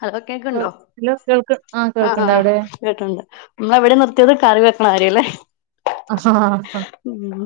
Hello കേ- കേക്ക്‌ണ്ടോ hello കേൾക്ക് ആ ആഹ് കേൾക്കണ്ട ആഹ് അവിടെ കേട്ട്ണ്ട് നമ്മളെവിടെ നിർത്തിയത് കറി വെക്കണ കാര്യല്ലേ ആ മ്മം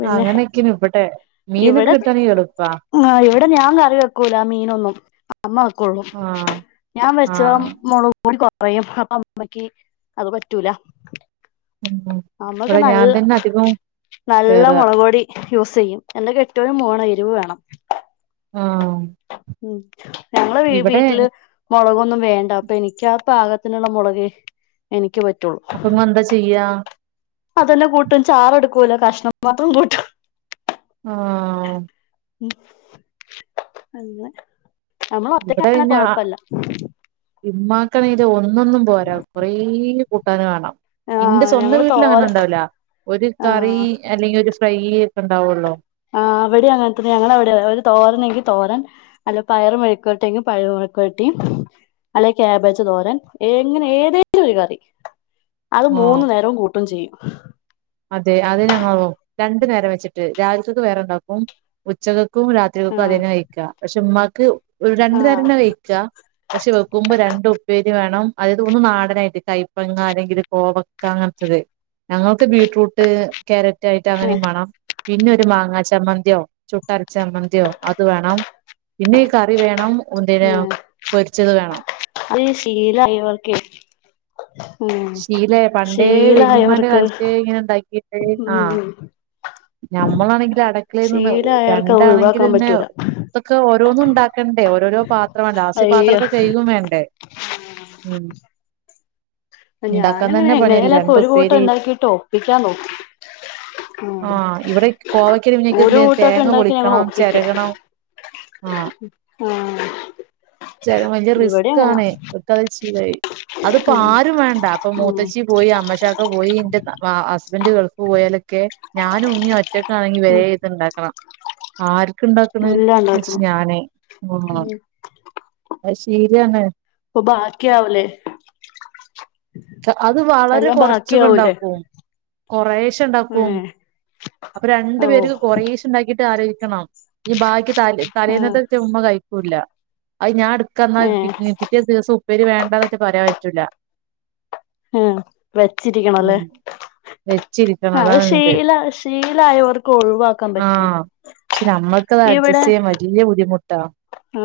പിന്നെ ഇവടെ മീനൊക്കെ ഇവിടെ കിട്ടാണെങ്കി എളു ആഹ് ഇവടെ ഞാൻ കറി വെക്കൂല മീനൊന്നും അമ്മ വെക്കൊള്ളൂ ആഹ് ഞാൻ വെച്ച ആഹ് മൊളക്പൊടി കൊറയും അപ്പൊ അമ്മക്ക് അത് പറ്റൂല ഉം ഉം അമ്മക് നല്ല് നല്ല കേറാ മൊളക് പൊടി യൂസീയ്യും എന്റെ കെട്ട്യോനും വേണം എരിവ് വേണം ആഹ് ഉം ഞങ്ങളെ വി ഇവിടെ വീട്ടില് മൊളകൊന്നും വേണ്ട അപ്പൊ എനിക്ക് ആ പാകത്തിനുള്ള മൊളകെ എനിക്ക് പറ്റുള്ളൂ അപ്പൊ ഇങ്ങളെന്താ ചെയ്യാ അതന്നെ കൂട്ടും ചാറെടുക്കൂല കഷ്ണം മാത്രം കൂട്ടും ആഹ് മം അങ്ങനെ നമ്മള് ഇവടെ ഒറ്റക്കാണെ പിന്നാ ആ കൊഴപ്പല്ല ഇമ്മാക്കാണെങ്കിലോ ഒന്നൊന്നും പോരാ കൊറേ കൂട്ടാന് വാണം ഇന്റെ ആഹ് സ്വന്തം ഞങ്ങള് തോരൻ വീട്ടിലങ്ങനെണ്ടാവുല ഒരു കറി ആഹ് അല്ലെങ്കി ഒരു ഫ്രൈ ഒക്കെ ഉണ്ടാവുള്ളു ആഹ് അവിടെ അങ്ങനത്തെന്ന ഞങ്ങളവടെ ഏ തോരനെങ്കി തോരൻ അല്ല പയറ് മെഴുക്കൊരട്ടിയിക്ക്‌ പയറ് മെഴ്‌ക്കൊരാട്ടി അല്ലെങ്കി കേബേജ് തോരൻ എങ്ങനെ ഏതേിലും ഒരു കറി അത് ആഹ് മൂന്നു നേരവും കൂട്ടും ചെയ്യും അതെ അത് ഞങ്ങളും രണ്ടു നേരം വെച്ചിട്ട് രാവിലത്തത് വേറെണ്ടാക്കും ഉച്ചകക്കും രാത്രികക്കും ആഹ് അതെന്നെയിക്കാം പക്ഷെ ഉമ്മാക്ക് ഒരു രണ്ടു ആഹ് നേരം തെന്നെ വയ്ച്ച പക്ഷെ വെക്കുമ്പോ രണ്ട് ഉപ്പേരി വേണം അയില് ഒന്ന് നാടനായിട്ട് കൈപ്പങ്ങ അല്ലെങ്കില് കോവക്ക അങ്ങനത്തത് ഞങ്ങൾക്ക് ബീറ്ററൂട്ട് ക്യാരറ്റായിട്ട് ആഹ് അങ്ങനിം വാണം പിന്നൊരു മാങ്ങ ചമ്മന്തിയോ ചുട്ടര ചമ്മന്തിയോ അത് വേണം പിന്നെ ഈ കറി വേണം ഒന്തിന് പൊരിച്ചത് വേണം ഇത് ശീലായിവർക്ക് ശീലയി പണ്ടേ വല്യമാന്റെ ശീലായവർക്ക് കാലത്ത് ഇങ്ങനെ ഇണ്ടാക്കിട്ട് ആഹ് ഉം ഞമ്മളാണെങ്കിലോ അടക്കളയിന്ന് ശീലായവർക്ക് അത് ഒഴിവാക്കാൻ രണ്ടാണെങ്കിലന്നെ പറ്റൂല ഇതൊക്കെ ഓരോന്നും ഇണ്ടാക്കണ്ടേ ഓരോരോ പാത്രം വാണ്ടേ ലാസ്റ്റ് ഈ അയ്യോ പാത്രൊക്കെ കയ്കും വേണ്ടേ ഉം ഉണ്ടാക്കാൻ ഞാനങ്ങനെ തന്നെ പണിയല്ലേ എങ്ങനേലൊക്കെ രണ്ട് ഒരു കൂട്ടം ഉപ്പേരി ഉണ്ടാക്കിട്ട് ഒപ്പിക്കാൻ നോകും ആഹ് ഇവിടെ കോവയ്ക്കല് പിന്നെക്ക് ഒരു എന്ത് കൂട്ടൊക്കെ തേങ്ങ ഇണ്ടാക്കി ഞങ്ങള് പൊളിക്കണം ഒപ്പിക്ക ചെരകണം ആഹ് ച്ചാലും വല്ല്യ ഇവിടെ റിസ്ക് അങ്ങനെയാ ആന്നേ ഒക്കെ അത് ശീലായി അതിപ്പോ ആരും വേണ ഉം പോയി അമോഷക്ക പോയി ഇന്റെ വ ഹസ്ബൻ് ഗാർഫി പോയാലൊക്കെ ഞാനും ഉമ്മി ഒറ്റ ഒറ്റൊക്കാണെങ്കി വേം ഉം ഇതുണ്ടക്കണം ആർക് ഇണ്ടാക്ക്നണ് ‌ എല്ലാം എന്ന് ച്ച് ഉണ്ടാക്കണം ഞാന് ഉം അത് ശീരാണ് അപ്പോ ബാക്കിയാവൂല്ലേ അത് വളരെ കൊറച്ചൊക്കെണ്ടാക്കും കൊറേശെ ഇണ്ടാക്കും ഏഹ് അപ്പൊ രണ്ടു ഓ പേര്ക്ക് കൊറേ സ് ണ്ടാക്കിട്ട് ആലൊയിക്കണം ഈ ബാക്കി തലേ ആഹ് തലേന്നത്തെ ച്ച മ്മ കയിക്കൂില്ല അത് ഞാൻടു ക്കന്നാൽ ഏഹ് പിറ്റേ ദിവസം ഉപ്പേരി വേണ്ടന്നൊച്ച പറയാൻ പറ്റൂല്ല. ഉ വെച്ചിരിക്കണോ അല്ലേ ഉം വെച്ചിരിക്കണം ആ അത് അതാണ് എന്ത് ശീല ശീലായവർക്ക് ഒഴിവാക്കാൻ പറ്റില്ല. ആഹ് പക്ഷെ നമ്മക്കത് അഡ്ജസ്റ്റ് ചെയ്യാൻ വല്ല്യെ ബുദ്ധിമുട്ടാ ആ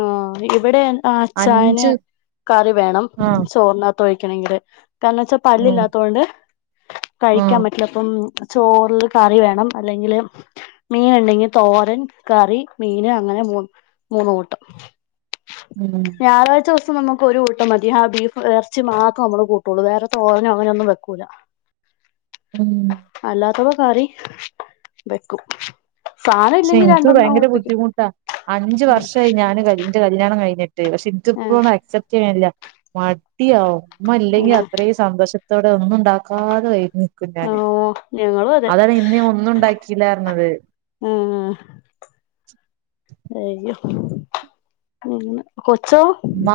ഇവിടെ അച്ചായന് അഞ്ച് കറി വേണം ആഹ് ചോർണ കത്തൊയ്ക്കണെങ്കില് കാരണം വെച്ചാ ഉം പല്ലില്ലാത്തൊണ്ട് കഴിക്കാൻ ആഹ് പറ്റ പ്പം ചോറ്ല് കറി വേണം അല്ലെങ്കില്. മീന്ണ്ടെങ്കില് തോരൻ കറി മീന് അങ്ങനെ മൊ മോന്ന് കൂട്ടം [inaudible] ഞായറാഴ്ച ദിവസം ഞമ്മക്ക്‌ ഒരു കൂട്ടം മതി ഹാ ബീഫ് ഇറച്ചി മാത്ര മ്മള് കൂട്ടൊള്ളൂ വേറെ തോരനോ അങ്ങനെന്നും വെക്കൂല്ല. ഉം അല്ലാത്തപം കറി വെക്കും. സായന വില്ലെങ്കിൽ രണ്ടെണ്ണം ഒപ്പിക്കും. അഞ്ചു വർഷായി ഞാന് ന്റെ കല്യാണം കഴിഞ്ഞിട്ട് പക്ഷെ ഏ ഇൻക്കിപ്പൊ അക്സെപ്റ്റ് ചെയ്യാനില്ല മടിയാകും മ്മല്ലെങ്കി ഏ അത്രയും സന്തോഷത്തോടെ ഒന്നും ണ്ടാക്കാതെ വൈകും. തിന്നാന് ഓ ഞങ്ങളും അതെ അതാണ് ഇന്നേ ഒന്നും ഉണ്ടാക്കിയില്ലാറഞ്ഞത്. ഉം ഉം ഉം കൊച്ചോ? മ്മ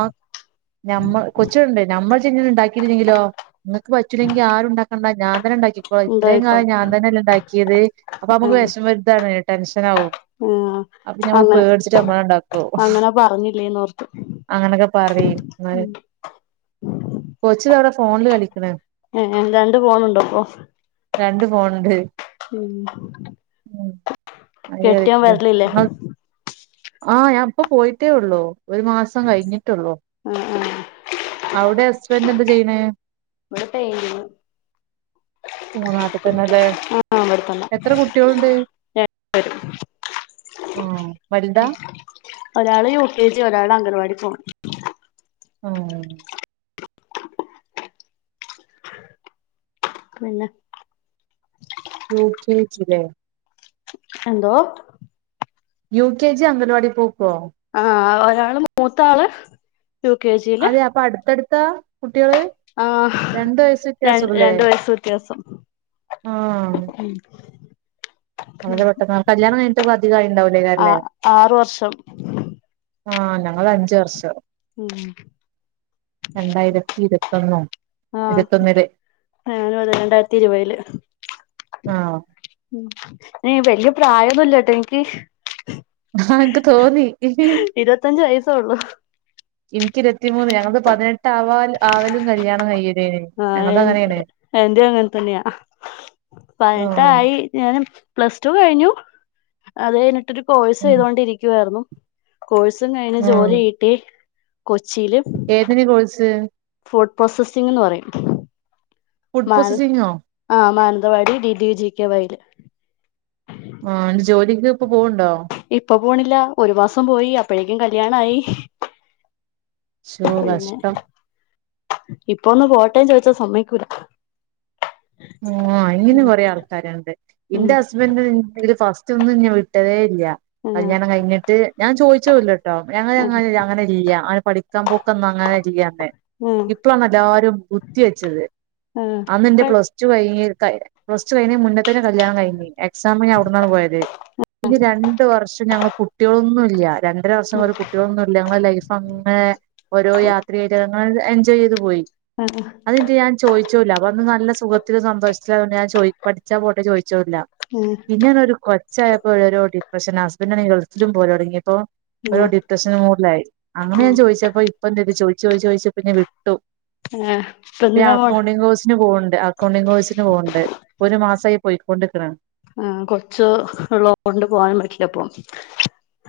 ഞമ്മ കൊച്ച്ണ്ട് ഞമ്മള് ചെങ്ങ ണ്ടാക്കിയിരുന്നെങ്കിലോ? ഇങ്ങക്ക് പറ്റൂില്ലെങ്കി ആും ണ്ടാക്കണ്ടാ ഞാന് തന്നെ ണ്ടാക്കിക്കോളയ് ഇത്രയും കാലം ഉണ്ടായിക്കോളും ഞാ ഞൻ തന്നെല്ല ണ്ടാക്കിയത് അപ്പൊ ഞമ്മക്ക് വെഷമം വെല്താണ് ടെൻഷനാവും. ആ അപ്പൊ ഞമ്മള് പേടിച്ചിട്ട് മ്മള് ണ്ടാക്കും. പറഞ്ഞില്ലേന്നോർത്തു. അങ്ങനൊക്കെ പറിം. കൊച്ചിതാവടെ ഫോണില് കളിക്ക്‌ണ്. ഏ രണ്ട് ഫോണുണ്ടോപ്പൊ? രണ്ട് ഫോൺണ്ട്. [unintelligible] ആഹ്. കെട്ടിയോൻ വരലില്ലേ ഞാൻ ഇപ്പൊ പോയിട്ടേ ഉള്ളു. ഒരു മാസം കഴിഞ്ഞിട്ടൊള്ളു. ആ ആ അവ്ടെ ഹസ്ബന്റ് എന്താ ചെയ്യ് ണ്. ഇവടൊ ഡ്രൈവിംഗ് ഓ നാട്ട്തന്നേല്ലേ. ആ ഇവിടെത്തന്നെ എത്ര കു കുട്ടികളുണ്ട് ആ വല്താ? ഒരാള് യു കെ ജി ഒരാള് അംഗൻവാടി പോവും. ആഹ് പിന്നെ? യു കെ ജി ലെ? എന്തോ യു കെ ജി, അംഗൽവാടി പോക്കോ? ആഹ് ഒരാള് മൂത്താള്. U K G. അതെ അപ്പൊ അട്ത്തട്ത്താ കുട്ടികള്? ആഹ്. രണ്ട് വയസ്സ് ര വ്യത്യാസൊള്ളൂല്ലേ രണ്ട് വയസ് വ്യത്യാസം. ആഹ് ഉം വളരെ പെട്ടെന്നാ. കല്യാണം കയ്ഞ്ഞ്ട്ട് പ്പൊ അധികായീണ്ടാവൂ ആ ആറ് വർഷം. ആഹ് ഞങ്ങളഞ്ച് വർഷം. ഉം രണ്ടായിരത്തി ഇരുവത്തൊന്നോ? ആഹ് ഞാനും അതെന്നെ രണ്ടായിരത്തി ഇരുവേല്. ആഹ് വല്യ പ്രായൊന്നുല്ലട്ടോ ഇൻക്ക്‌. ആഹ് എൻക്ക്‌ തോന്നി. ഇരുപത്തഞ്ച് വയസ്സേ ഉള്ളൂ ഇൻക്കിരത്തിമൂന്ന് ഞങ്ങൾത് പതിനെട്ടാവാ ആവലും കല്യാണം കൈയ്യലും. ആഹ് എ എന്റും അങ്ങൻ തന്ന്യാ ആഹ് പതിനട്ടായി. ഞാൻ പ്ലസ്ടു കഴിഞ്ഞു അത് കഴിഞ്ഞിട്ടൊരു കോഴ്സ് ഉം ചെയ്തൊണ്ടിരിക്കുവായിരുന്നു. കോഴ്സും കഴിഞ്ഞ് ജോലി കിട്ടി കൊച്ചിയില്. ഏതെയ്നി കോഴ്സ്? ഫുഡ് പ്രോസസ്സിംഗ്ന്ന് പറയും. ഫുഡ് മാന പ്രോസസിങ്ങോ ആഹ് Mananthavady D D G K വൈല്. ആഹ് [unintelligible] ജോലിക്ക് പ്പൊ പോവ്ണ്ടോ? ഇപ്പൊ പോണില്ല ഒരു മാസം പോയി അപ്പഴേക്കും കല്യാണായി. ശോ പിന്നെ കഷ്ടം ഇപ്പൊന്ന് പോട്ടെ ചോയ്ച്ചാ സമ്മയ്ക്കൂല. ആഹ് ഇങ്ങനെ കൊറെ ആൾക്കാര്ണ്ട് ഉം ഇന്റെ ഹസ്ബൻഡ് ഫസ്റ്റ് റ്റൊന്നും ഇന്നെ വിട്ടതേല്ല ആഹ് കല്യാണം കയ്ഞ്ഞ്ട്ട് ഞാൻ ചോയ്ച്ചതുല്ലട്ടോ. ആഹ് [unintelligible] പഠിക്കാൻ പോക്കൊന്നും അങ്ങനല്യന്ന്. ആഹ് ഇപ്പൊളാണെല്ലാരും ബുദ്ധിയെച്ചത്. ആഹ്. ന്റെ പെ പ്ലസ് ടു കയിഞ്ഞ് പ്ലസ് ടു കയ്യിണേ മുന്നതന്നെ കല്യാണം കൈഞ്ഞ്. എക്സാംന് അവ്ട്ന്നാണ് പോയത് പിന്നെ രണ്ട് വർഷം ഞങ്ങളെ കുട്ട്യോളൊന്നുല്ല. രണ്ടര വർഷം ഉം വരെ കുട്ട്യോളൊന്നുല്ലന്ന്ല്ല ലൈ അന്ന് ഓരോ യാത്രയിട്ടങ്ങനെങ്‌ എൻജോയെയ്ത് പോയി. അഹ് അതയിഞ്ഞട്ട് ഞാൻ ചോദിചൂല്ല അപ്പൊ അന്ന് നല്ല സുഖത്തിലും സന്തോഷത്തിലുആയതോണ്ട് ഞാൻ ചോ പഠിച്ചാ പോട്ടെ ചോദിച്ചുല്ല. ആഹ് പിന്നെ ആണേ ഒരു കൊച്ചായപ്പോ ഓരോ ഡിപ്രഷൻ ഹസ്ബൻഡറ് ആണെങ്കിൽ ഗൾഫിലിം പോവൽ തോടങ്ങിയപ്പോ ഒരു ആഹ് ഡിപ്രെഷൻ മൂഡിലായി അങ്ങനെ ഉം ഞാൻ ചോദിച്ചപ്പോ ഇപ്പം എന്തെയ്തു ചോയിച്ചു ചോയിച്ച് ചോയിച്ചപ്പം വിട്ടു ആഹ് ഇപ്പ എന്തിനാ പോണെ അക്കൗണ്ടിങ് കോഴ്സിന് പോവ്ണ്ട് ണ്ടിങ് കോഴിസിന് പോവ്ണ്ട് ഒരു മാസായി പോയിക്കൊണ്ട്ക്ക്ണ് ആഹ് കൊച്ചു ഉള്ളൊണ്ട് പോകാനും പറ്റില്ലപ്പം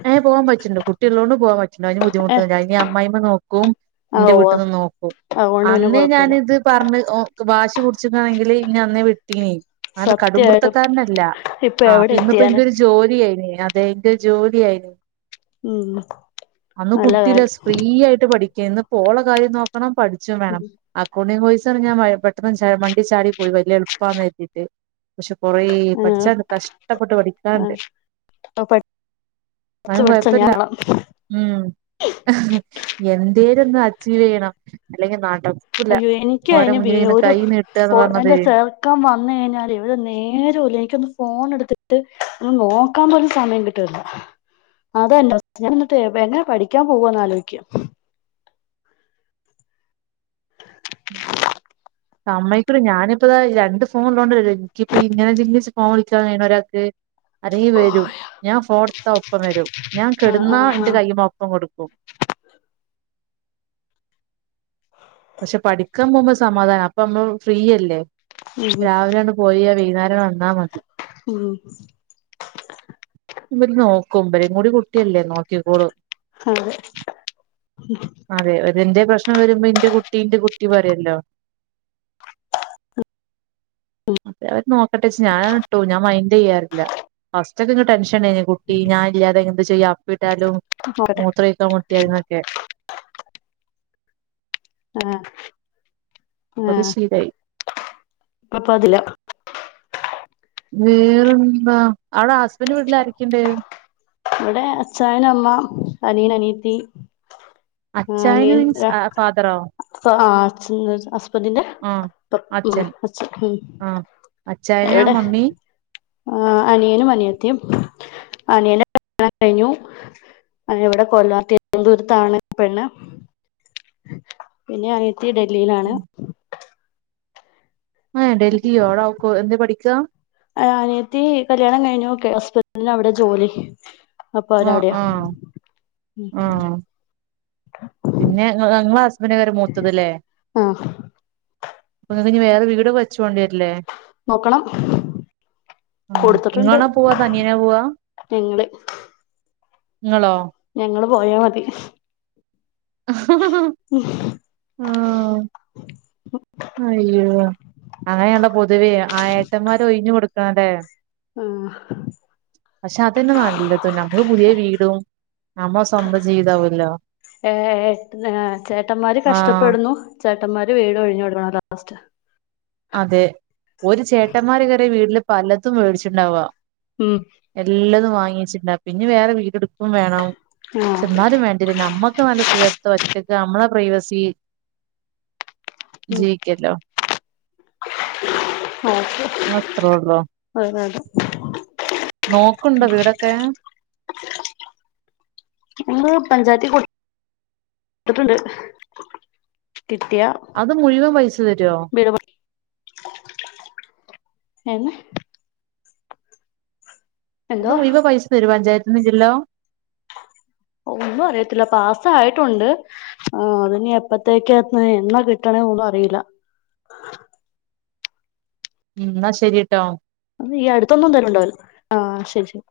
ഏഹ് പോവാൻ പറ്റിണ്ട് കുട്ടികള്ളൊണ്ട് പോവാൻ പറ്റി അയിന് ഏഹ് ബുദ്ധിമുട്ട് അമ്മായിമ്മ നോക്കും ആഹ് ഇന്റെ ഉവ്വ് വീട്ട്ന്ന് നോക്കും അതുകൊണ്ട് പിന്നെ അന്നേ കൊഴപ്പല്ല ഞാനിത് പറഞ്ഞ് വാശി പുടിച്ചിക്കാണെങ്കില് ഇന്നെ അന്നേ വിട്ടീനി അങ്ങനെ സത്യായിട്ടും കടുംപിടുത്തക്കാരനല്ല ഇപ്പൊ എവിടെ ആഹ് ഇന്ന്പ്പൊ എത്തിയാന് ഇൻക് ഒരു ജോലിയെനി അതെങ്ക് ജോലിയേനി ഉം അന്ന് നല്ല കുട്ടില്ല കാര്യം ഫ്രീ ആയിട്ട് പഠിക്കേന്ന് ഓളെ കാര്യം നോക്കണം പഠിച്ചും വേണം അക്കൗണ്ടിങ് കോയിസ് ഞാൻ പെട്ടന്ന് മണ്ടി ചാടി പോയി വലിയ എളുപ്പാന്ന് കർത്തിട്ട് പക്ഷെ കൊറെ ആഹ് പഠിച്ചാണ്ട് കഷ്ടപ്പെട്ട് പഠിക്കാണ്ട് ആപ്പ പ ന്നാലും കൊഴപ്പല്ല ഉം എന്തേലും ഒന്ന് അച്ചീവ് ചെയ്യണം അല്ലെങ്കിൽ നട അയ്യോ എനിക്ക് അയിന് ഒരു -ബി- പറഞ്ഞത് എന്റെ ചേർ നക്കാൻ വന്നു കഴിഞ്ഞാല് ഒരു നേരുല്ല എനിക്കൊന്ന് ഫോൺ എടുത്തിട്ട് ഒന്ന് നോക്കാൻ പോലും സമയം കിട്ടു അതന്നോ ഞാൻ എന്നിട്ട് എന്നാ പഠിക്കാൻ പോവാന്ന് ആലോയിക്കാ സമ്മയികൂല ഞാനിപ്പതാ രണ്ട് ഫോണ് ള്ളൊണ്ട് അല്ലെ എനിക്കിപ്പം ഇങ്ങനെ [unintelligible] ഫോൺ വിളിക്കാൻ കയ്യിനെ ഒരാൾക്ക് അല്ലെങ്കി വരും ഞാൻ ഫോണ്ട്ത്താ ഒപ്പം വരും ഞാൻ ആഹ് കെട്ന്നാ ആഹ് എന്റെ കൈ്മ ഒപ്പം കെടുക്കും പക്ഷെ പഠിക്കാൻ പോകുമ്പോ സമാധാനം അപ്പ നമ്മൾ ഫ്രീയല്ലേ ആഹ് ഉം രാവിലെണ്ട് പോയാ വൈന്നേരം വന്നാ മതി ഉം ഇവര് നോക്കും ബരിം കൂടി കുട്ടിയല്ലേ നോക്കിക്കോളും അതെ അതെ എന്തേ പ്രശ്നം വരുമ്പോ ഇന്റെ കുട്ടി ട്ടീന്റെ കുട്ടി പറയല്ലോ അതെ അവര് നോക്കട്ടെ എന്ന് വച്ച് ഞാൻ അങ് വിട്ടു ഞാൻ മൈൻഡ് ചെയ്യാറില്ല ക്കേ ടെൻഷൻ ഉണ്ടായിനി കുട്ടി ഞാൻ ഇല്ലാതെ എന്ത് ചെയ്യാ അപ്പിട്ടാലും നോക്കട്ടെ മൂത്ര ഒഴിക്കാൻ മുട്ടിയാലുന്നൊക്കെ ആഹ് അത് ആഹ് ശീലായി പ്പം പ്പത്തില്ല വേറെന്താ അവിടെ ഹസ്ബൻഡ്ന്റെ വീട്ടിലാരെക്കേണ്ട് ഇവിടെ അച്ചായൻ അമ്മ അനിയൻ അനിയത്തി അച്ചായൻ മീൻസ് ഫാദറോ അഹ് ആഹ് അച്ഛൻ ഹസ്ബന്റിന്റെ ആഹ് അപ്പൻ മ് അച്ഛൻ മ് ആഹ് അച്ചായനാ ആഹ് മമ്മി ആഹ് അനിയനും അനിയത്തിം അനി കല്യാണം കഴിഞ്ഞു ഇവിടെ കൊല്ലം തിരുവനന്തപുരത്താണ് പെണ്ണ് പിന്നെ അനിയത്തി ഡൽഹിയിലാണ് ആഹ് ഡൽഹിയോ അവ്ടക്കോ എന്താ പഠിക്ക അനിയത്തി കല്യാണം കഴിഞ്ഞു ഓക്കെ ഹസ്ബൻഡ്ന് അവിടെ ജോലി അപ്പോ അവര് ആഹ് അവിടെയാ ആഹ് മ് ആഹ് പിന്നെ ഇങ്ങളെ ഹസ്ബൻഡേക്കാരം മൂത്തത് ലേ ആ അപ്പ നിങ്ങക്ക് ഇനി വേറേ വീട് വെച്ച് പോണ്ടിവേരൂലേ നോക്കണം മ് കൊടുത്തിട്ടുണ്ട് ഇങ്ങണോ പോവാ അതോ അനിയനോ പോവാ ഞങ്ങള് ഇങ്ങളോ ഞങ്ങള് പോയാ മതി ആഹ് ഉ ആഹ് അയ്യോ അങ്ങനെയാണലോ പൊതുവേ ആഹ് എട്ടന്മാര് ഒഴിഞ് കൊടുക്കാണല്ലേ ആഹ് പക്ഷെ അതന്നെ നല്ലത് നമ്മക്ക് പുതിയ വീടും നമ്മ സ്വന്തം ജീവിതാവല്ലോ ഏഹ് ഏഹ് ഏഹ് ചേട്ടന്മാര് ആഹ് കഷ്ടപ്പെടുന്നു ചേട്ടന്മാര് വീട് ഒഴിഞ്ഞു കൊടുക്കണം ലാസ്റ്റ് അതെ ഒരു ചേട്ടന്മാര് കേറിയ വീട്ടില് പലതും മേടിച്ചിണ്ടാവാ ഉം എല്ലതും വാങ്ങിച്ചിണ്ടാവും പിന്നെ വേറെ വീടെടുക്കും വേണം ആ. പക്ഷെ എന്നാലും വേണ്ട ഇ നമ്മക്ക് നല്ല സുഖത്ത് ഒറ്റക്ക് നമ്മളെ പ്രൈവസി ഉം. ജീവിക്കല്ലോ [unintelligible] അത്രേള്ളൂ വേറെ അത്. നോക്ക്ണ്ടോ വീടൊക്കെ നമ്മ പഞ്ചായത്തി കൊടുത്തിട്ടുണ്ട് കിട്ടിയ അത് മുഴുവൻ പൈസ തരുവോ വീട് പണി. ഹേ അത് എന്തോ മുഴുവൻ പൈസ തരുവോ പഞ്ചായത്തിന്ന് ഇല്ലാല്ലോ ഒന്നും അറിയത്തില്ല പാസായിട്ടുണ്ട് ആഹ് അതിനി എപ്പത്തേക്കാന്ന് എന്ന് കിട്ടണെ ഒന്നും അറിയില്ല ഉം എന്നാ ശരിട്ടോ അത് ഈ അടുത്തൊന്നും തരുണ്ടാവല്ല ആഹ് ശരി ശരി